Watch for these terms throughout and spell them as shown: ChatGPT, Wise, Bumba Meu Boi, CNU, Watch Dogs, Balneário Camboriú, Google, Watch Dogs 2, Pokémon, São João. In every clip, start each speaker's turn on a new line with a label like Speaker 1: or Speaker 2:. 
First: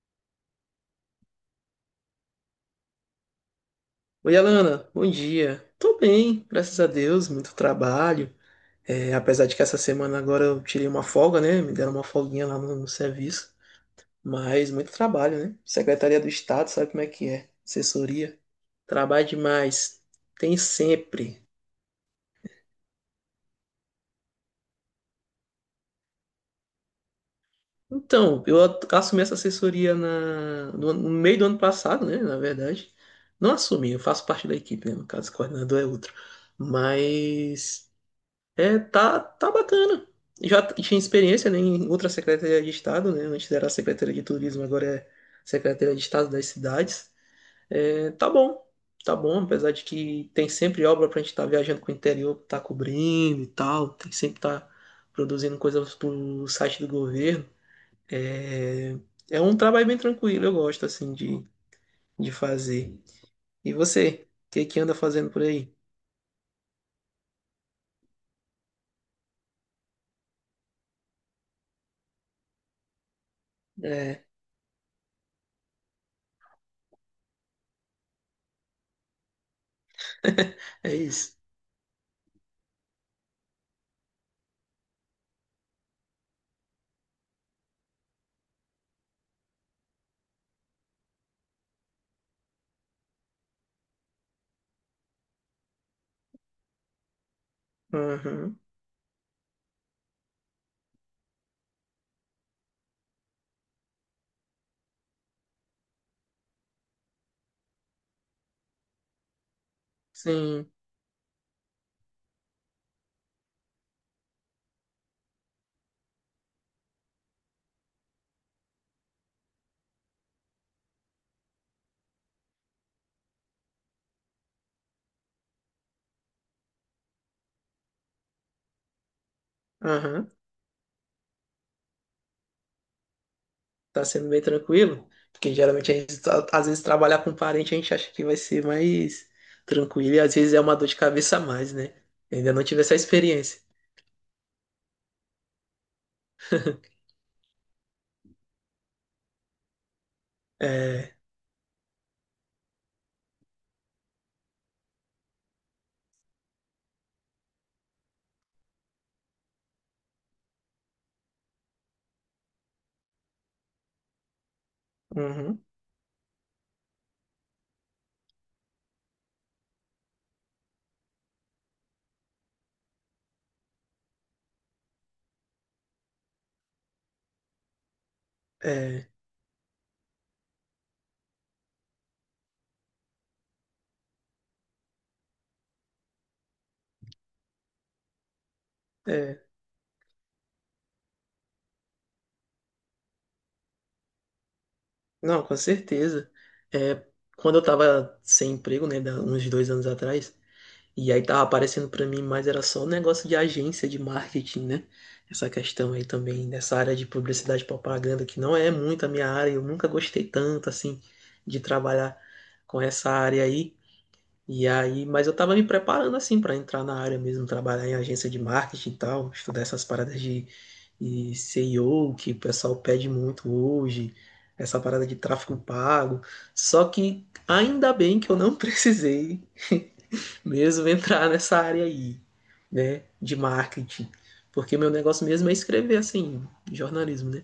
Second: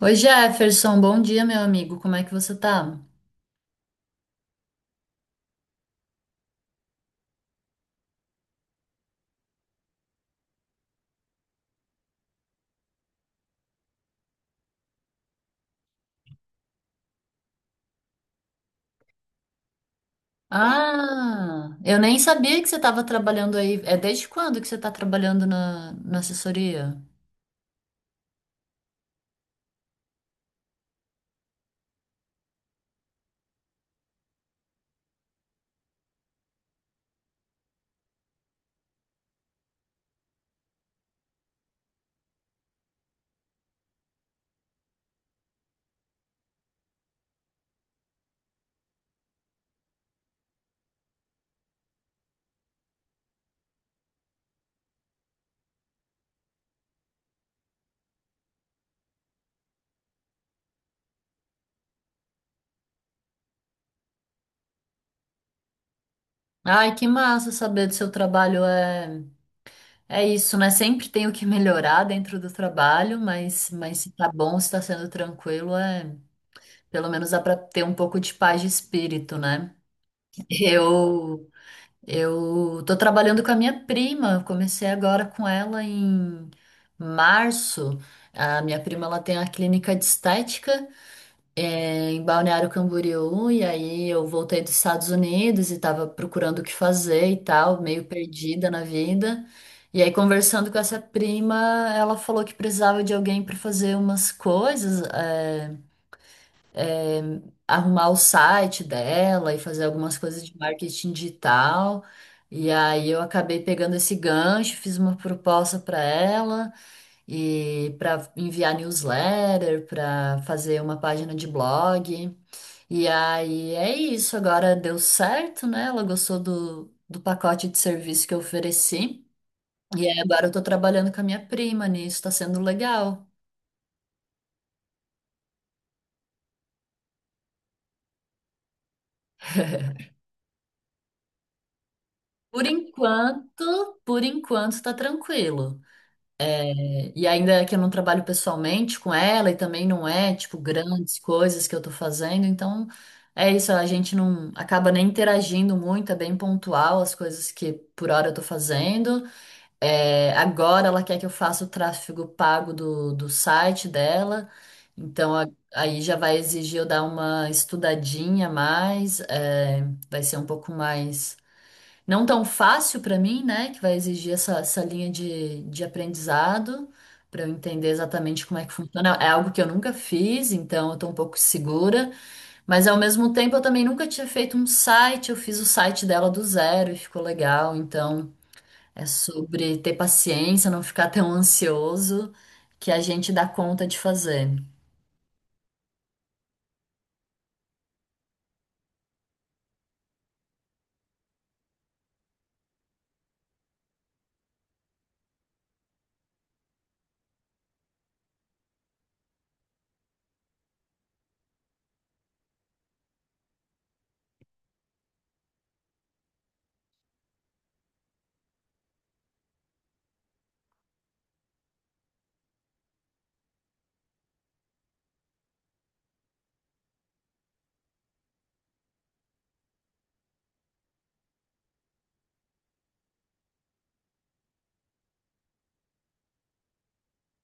Speaker 1: Oi, Jefferson, bom dia, meu amigo. Como é que você tá?
Speaker 2: Oi, Alana, bom dia. Tô bem, graças a Deus, muito trabalho. É, apesar de que essa semana agora eu tirei uma folga, né? Me deram uma folguinha lá no serviço. Mas muito trabalho, né? Secretaria do Estado, sabe como é que é? Assessoria. Trabalho demais. Tem sempre.
Speaker 1: Ah, eu nem sabia que você estava trabalhando aí. É desde quando que você está trabalhando na assessoria?
Speaker 2: Então, assumi essa assessoria na, no, ano- no meio do ano passado, né? Na verdade. Não assumi, eu faço parte da equipe, né? No caso, o coordenador é outro. Mas, é, tá bacana. Já tinha experiência, né, em outra Secretaria de Estado, né? Antes era a Secretaria de Turismo, agora é Secretaria de Estado das Cidades. É, tá bom, apesar de que tem sempre obra pra gente estar viajando com o interior, tá cobrindo e tal, tem que sempre tá produzindo coisas pro site do governo. É, é, um trabalho bem tranquilo, eu gosto, assim, de fazer. E você, o que que anda fazendo por aí?
Speaker 1: Ai, que massa saber do seu trabalho. É, é isso, né? Sempre tem o que melhorar dentro do trabalho, mas se
Speaker 2: É,
Speaker 1: tá bom, se tá sendo tranquilo, pelo menos dá para ter um pouco de paz de espírito, né?
Speaker 2: é isso.
Speaker 1: Eu Eu tô trabalhando com a minha prima, comecei agora com ela em março. A minha prima ela tem a clínica de estética em Balneário Camboriú, e aí eu voltei dos Estados Unidos e tava procurando o que fazer e tal, meio
Speaker 2: Aham,
Speaker 1: perdida na vida. E aí, conversando com essa prima, ela falou que precisava de alguém para fazer umas coisas. Arrumar o site dela e fazer algumas coisas de
Speaker 2: sim,
Speaker 1: marketing digital. E aí eu acabei pegando esse gancho, fiz uma proposta para ela e para enviar newsletter, para fazer uma página de blog. E aí é isso, agora deu certo, né? Ela gostou do pacote de serviço que eu ofereci. E aí
Speaker 2: aham.
Speaker 1: agora eu tô trabalhando com a minha prima nisso, tá sendo legal.
Speaker 2: Tá sendo bem tranquilo? Porque geralmente a gente, às vezes, trabalhar com parente, a gente acha que vai ser mais tranquilo e às vezes é uma dor de cabeça a mais, né? Eu ainda não
Speaker 1: Por
Speaker 2: tive essa experiência.
Speaker 1: enquanto, por enquanto tá tranquilo. E ainda que eu não trabalho pessoalmente com ela e também não é, tipo,
Speaker 2: É,
Speaker 1: grandes coisas que eu tô fazendo, então é isso, a gente não acaba nem interagindo muito, é bem pontual as coisas que por hora eu tô fazendo. É, agora ela quer que eu faça o tráfego pago do site dela, então
Speaker 2: uhum,
Speaker 1: aí já vai exigir eu dar uma estudadinha a mais, vai ser um pouco mais não tão fácil para mim, né? Que vai exigir essa linha de aprendizado para eu entender exatamente como é que
Speaker 2: é,
Speaker 1: funciona. É algo que eu nunca fiz, então eu tô um pouco segura, mas ao mesmo tempo eu também nunca tinha feito um site, eu fiz o site dela do zero e ficou legal, então é
Speaker 2: é.
Speaker 1: sobre ter paciência, não ficar tão ansioso que a gente dá conta de fazer.
Speaker 2: Não, com certeza. É, quando eu tava sem emprego, né, uns 2 anos atrás, e aí tava aparecendo pra mim, mas era só um negócio de agência de marketing, né? Essa questão aí também dessa área de publicidade e propaganda, que não é muito a minha área, eu nunca gostei tanto assim de trabalhar com essa área aí. E aí, mas eu tava me preparando assim pra entrar na área mesmo, trabalhar em agência de marketing e tal, estudar essas paradas de, SEO que o pessoal pede muito hoje, essa parada de tráfego pago. Só que ainda bem que eu não precisei mesmo entrar nessa área aí, né, de marketing, porque meu negócio mesmo é escrever assim, jornalismo, né?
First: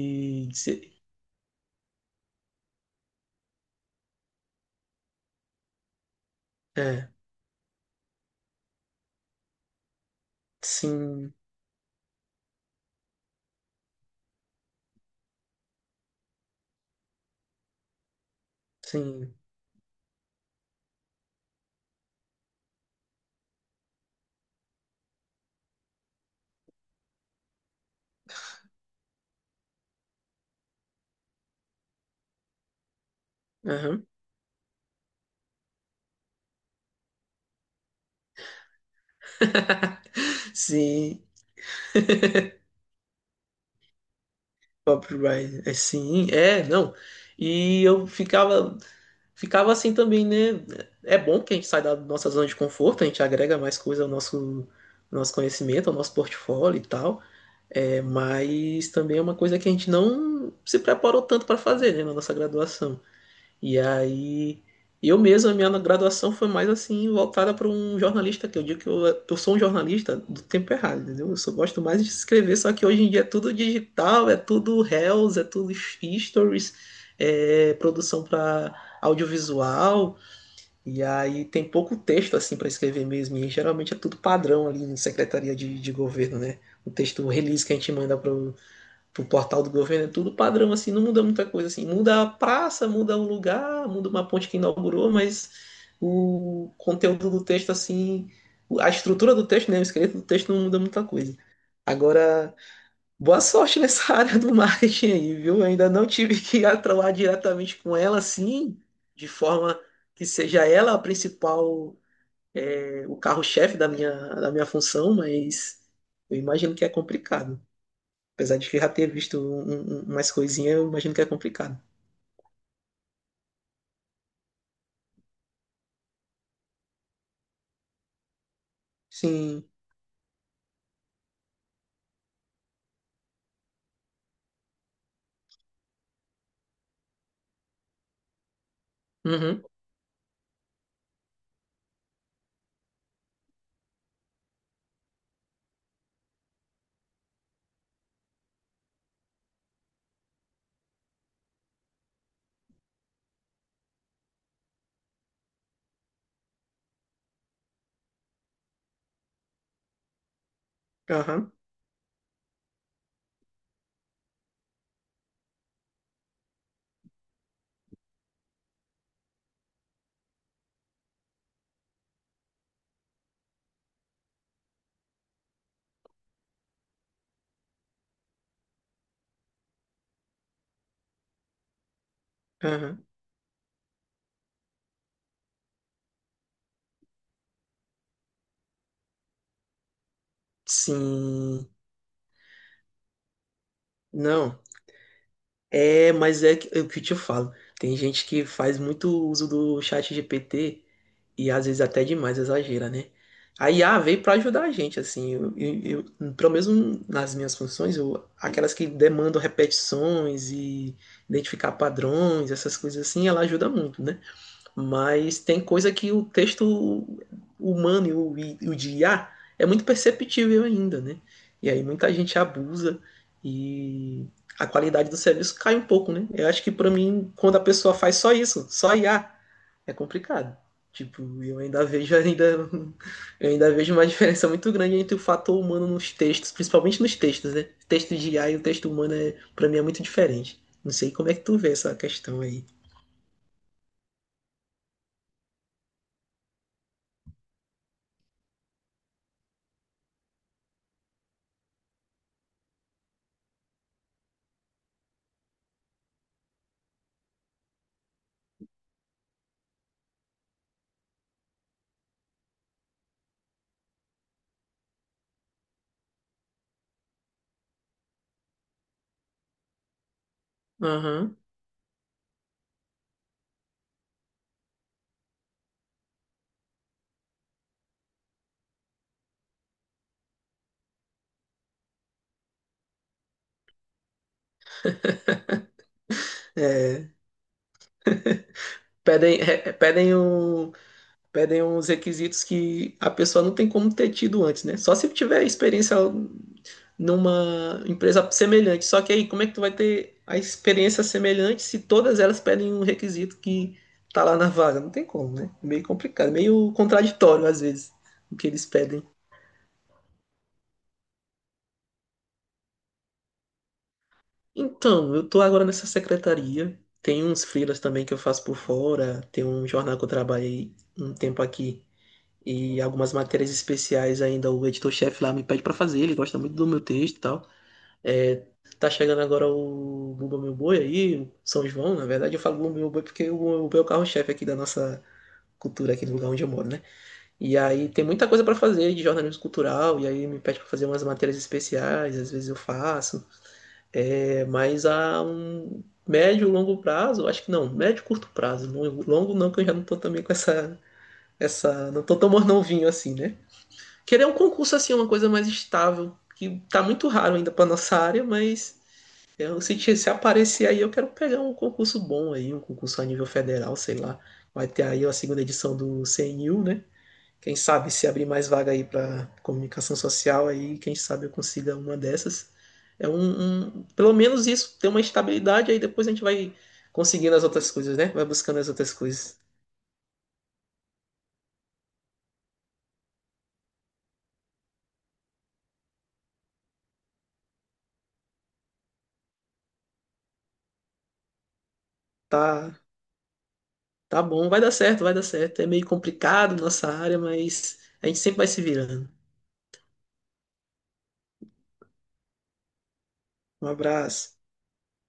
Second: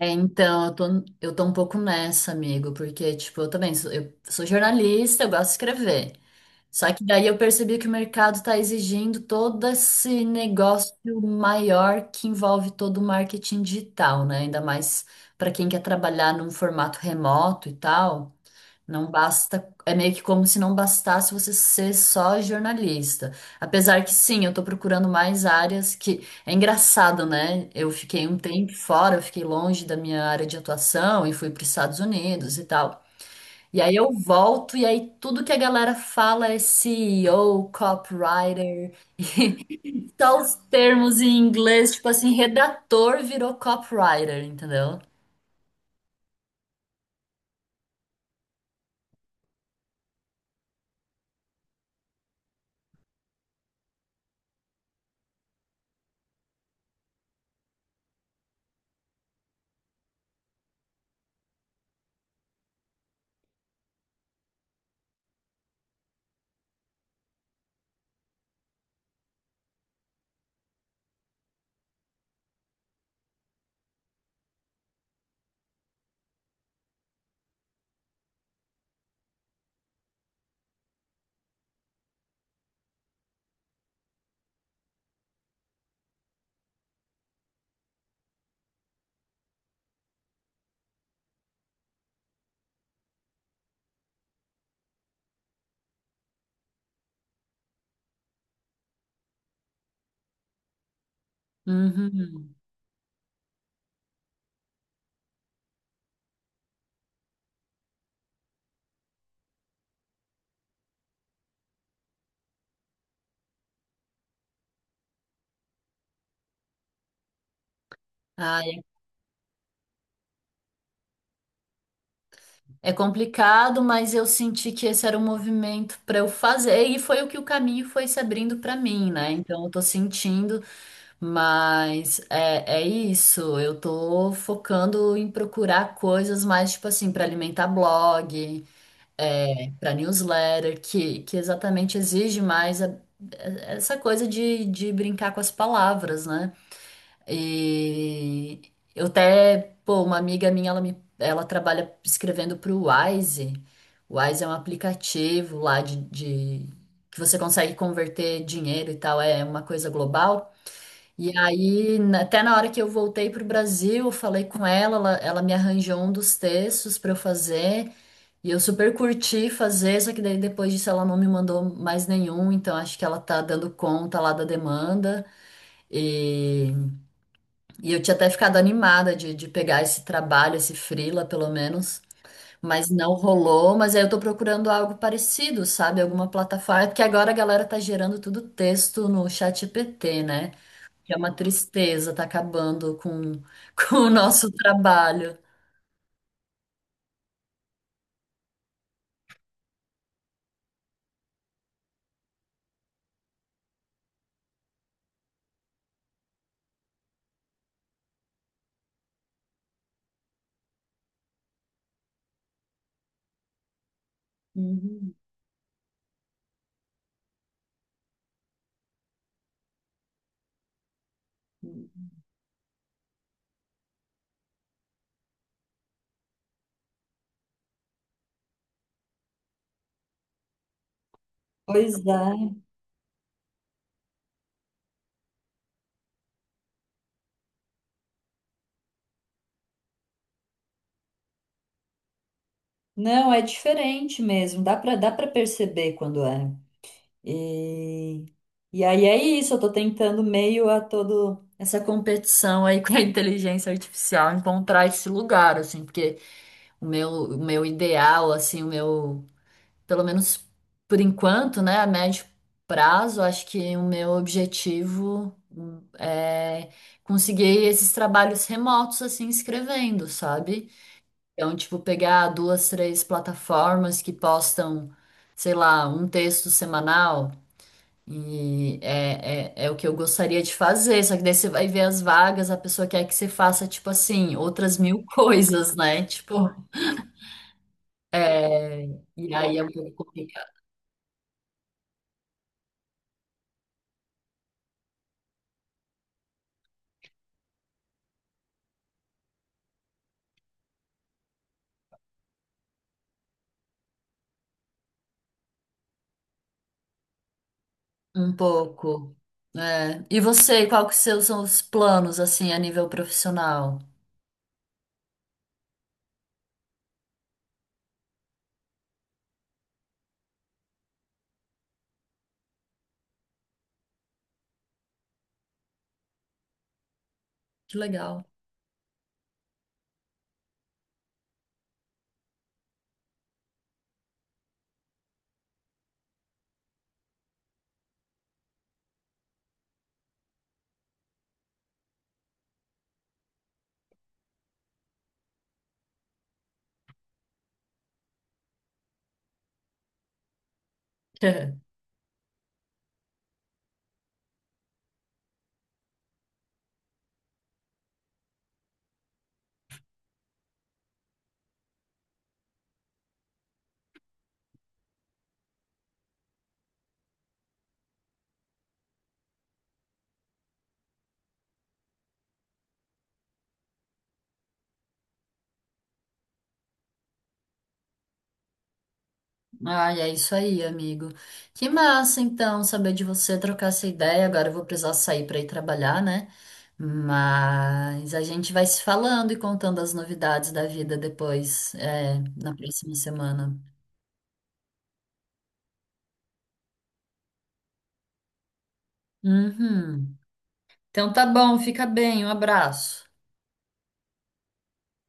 Speaker 1: É, então, eu tô, eu tô um pouco nessa, amigo, porque, tipo, eu sou jornalista, eu gosto de escrever. Só que
Speaker 2: é,
Speaker 1: daí eu percebi que o mercado está exigindo todo esse negócio
Speaker 2: sim,
Speaker 1: maior que envolve todo o marketing digital, né? Ainda mais para quem quer trabalhar num formato remoto e tal. Não
Speaker 2: sim.
Speaker 1: basta, é meio que como se não bastasse você ser só jornalista. Apesar que sim, eu estou procurando mais áreas que é engraçado, né? Eu fiquei um tempo fora, eu fiquei longe da minha área de atuação e fui para os Estados Unidos e tal. E aí
Speaker 2: Aham.
Speaker 1: eu volto, e aí tudo que a galera fala é CEO, copywriter, só os termos
Speaker 2: Sim,
Speaker 1: em inglês, tipo assim, redator virou copywriter, entendeu?
Speaker 2: copyright, é sim, é, não. E eu ficava, assim também, né? É bom que a gente sai da nossa zona de conforto, a gente agrega mais coisa ao nosso conhecimento, ao nosso portfólio e tal. É, mas também é uma coisa que a gente não se preparou tanto para fazer, né, na nossa graduação. E aí, eu mesmo, a minha graduação foi mais assim, voltada para um jornalista, que eu digo que eu sou um jornalista do tempo errado, entendeu? Eu só gosto mais de escrever, só que hoje em dia é tudo digital, é tudo reels, é tudo stories, é produção para audiovisual. E aí tem pouco texto assim para escrever mesmo, e geralmente é tudo padrão ali em secretaria de, governo, né? O release que a gente manda pro portal do governo é tudo padrão assim, não muda muita coisa assim. Muda a praça, muda um lugar, muda uma ponte que inaugurou, mas o conteúdo do texto assim, a estrutura do texto, né, o esqueleto do texto não muda muita coisa.
Speaker 1: Uhum.
Speaker 2: Agora, boa sorte nessa área do marketing aí, viu? Eu ainda não tive que atuar diretamente com ela, assim, de forma que seja ela a principal, o carro-chefe da minha função, mas eu imagino que é complicado. Apesar de
Speaker 1: Ai,
Speaker 2: que eu já ter visto umas coisinhas, eu imagino que é complicado.
Speaker 1: é complicado, mas eu senti que esse era o movimento para eu fazer, e foi o que o caminho foi se abrindo para mim, né? Então
Speaker 2: Sim.
Speaker 1: eu tô sentindo, mas é isso, eu tô focando em procurar coisas mais, tipo assim, para alimentar blog,
Speaker 2: Uhum.
Speaker 1: para newsletter, que exatamente exige mais essa coisa de brincar com as palavras, né? E eu até, pô, uma amiga minha, ela trabalha escrevendo para o Wise. O Wise é um aplicativo lá que você consegue converter dinheiro e tal, é uma coisa global. E
Speaker 2: Aham.
Speaker 1: aí, até na hora que eu voltei para o Brasil, eu falei com ela, ela me arranjou um dos textos para eu fazer. E eu super curti fazer, só que daí depois disso ela não me mandou mais nenhum, então acho que ela tá dando conta lá da demanda. E, e eu tinha até ficado animada de pegar esse trabalho, esse freela, pelo menos, mas
Speaker 2: Aham.
Speaker 1: não rolou. Mas aí eu tô procurando algo parecido, sabe? Alguma plataforma, porque agora a galera tá gerando tudo texto no ChatGPT, né? Que é uma
Speaker 2: Sim.
Speaker 1: tristeza, tá acabando com, com o nosso
Speaker 2: Não.
Speaker 1: trabalho.
Speaker 2: É, mas é o que eu te falo. Tem gente que faz muito uso do chat GPT. E às vezes até demais exagera, né? A IA veio para ajudar a gente, assim, pelo menos nas minhas funções, aquelas que demandam repetições e identificar padrões, essas coisas assim, ela ajuda muito, né?
Speaker 1: Uhum.
Speaker 2: Mas tem coisa que o texto humano e o de IA é muito perceptível ainda, né? E aí muita gente abusa e a qualidade do serviço cai um pouco, né? Eu acho que para mim, quando a pessoa faz só isso, só IA, é complicado. Tipo, eu ainda
Speaker 1: Pois
Speaker 2: vejo ainda
Speaker 1: é.
Speaker 2: eu ainda vejo uma diferença muito grande entre o fator humano nos textos, principalmente nos textos, né? Texto de IA e o texto humano é, para mim é muito diferente. Não sei como é que tu vê essa questão aí.
Speaker 1: Não, é diferente mesmo, dá para perceber quando é. E, e aí é isso, eu tô tentando meio a todo essa competição aí com a inteligência artificial encontrar esse lugar, assim, porque o meu ideal, assim, pelo menos por enquanto, né, a médio prazo, acho que o meu objetivo é conseguir esses trabalhos remotos, assim, escrevendo, sabe?
Speaker 2: Aham.
Speaker 1: Então, tipo, pegar duas, três plataformas que postam, sei lá, um texto semanal, e é o que eu gostaria de fazer. Só que daí você vai ver as vagas, a pessoa quer que você faça, tipo assim, outras mil coisas, né?
Speaker 2: É,
Speaker 1: É, e
Speaker 2: pedem
Speaker 1: aí é
Speaker 2: é,
Speaker 1: um
Speaker 2: é,
Speaker 1: pouco
Speaker 2: pedem
Speaker 1: complicado.
Speaker 2: um pedem uns requisitos que a pessoa não tem como ter tido antes, né? Só se tiver experiência numa empresa semelhante. Só que aí, como é que tu vai ter a experiência semelhante se todas elas pedem um requisito que tá lá na vaga? Não tem como, né? Meio complicado, meio contraditório às vezes
Speaker 1: Um
Speaker 2: o que eles pedem.
Speaker 1: pouco. E você, qual que seus são os planos, assim, a nível profissional?
Speaker 2: Então, eu tô agora nessa secretaria. Tem uns freelas também que eu faço por fora. Tem um jornal que eu trabalhei um tempo aqui. E algumas matérias especiais ainda o editor-chefe lá me pede para fazer. Ele gosta muito do meu texto e tal.
Speaker 1: Que legal.
Speaker 2: É, tá chegando agora o Bumba Meu Boi aí, o São João. Na verdade eu falo Bumba Meu Boi porque o Bumba Meu Boi é o carro-chefe aqui da nossa cultura, aqui do lugar onde eu moro, né? E aí tem muita coisa pra fazer de jornalismo cultural, e aí me pede pra fazer umas matérias especiais, às vezes eu faço, é, mas a um médio, longo prazo, eu acho que não, médio, curto prazo, longo, longo não, que eu já não tô também com não tô tão mornovinho assim, né? Querer um concurso assim, é uma coisa mais estável, que tá muito raro ainda pra nossa área, mas eu, se aparecer aí, eu quero pegar um concurso bom aí, um concurso a nível federal, sei lá. Vai ter aí a segunda edição do CNU, né? Quem sabe se abrir mais vaga aí para comunicação social, aí quem sabe eu consiga uma dessas. É pelo menos isso, ter uma estabilidade, aí depois a gente vai conseguindo as outras coisas, né? Vai buscando as outras coisas.
Speaker 1: Ah, é isso aí, amigo. Que massa, então, saber de você, trocar essa ideia. Agora eu vou precisar sair para ir trabalhar, né? Mas a gente vai se falando e contando as novidades da vida depois, na
Speaker 2: Tá,
Speaker 1: próxima semana.
Speaker 2: tá bom, vai dar certo, vai dar certo. É meio complicado nossa área, mas a gente sempre vai se virando.
Speaker 1: Uhum. Então tá bom, fica bem, um abraço.
Speaker 2: Um abraço.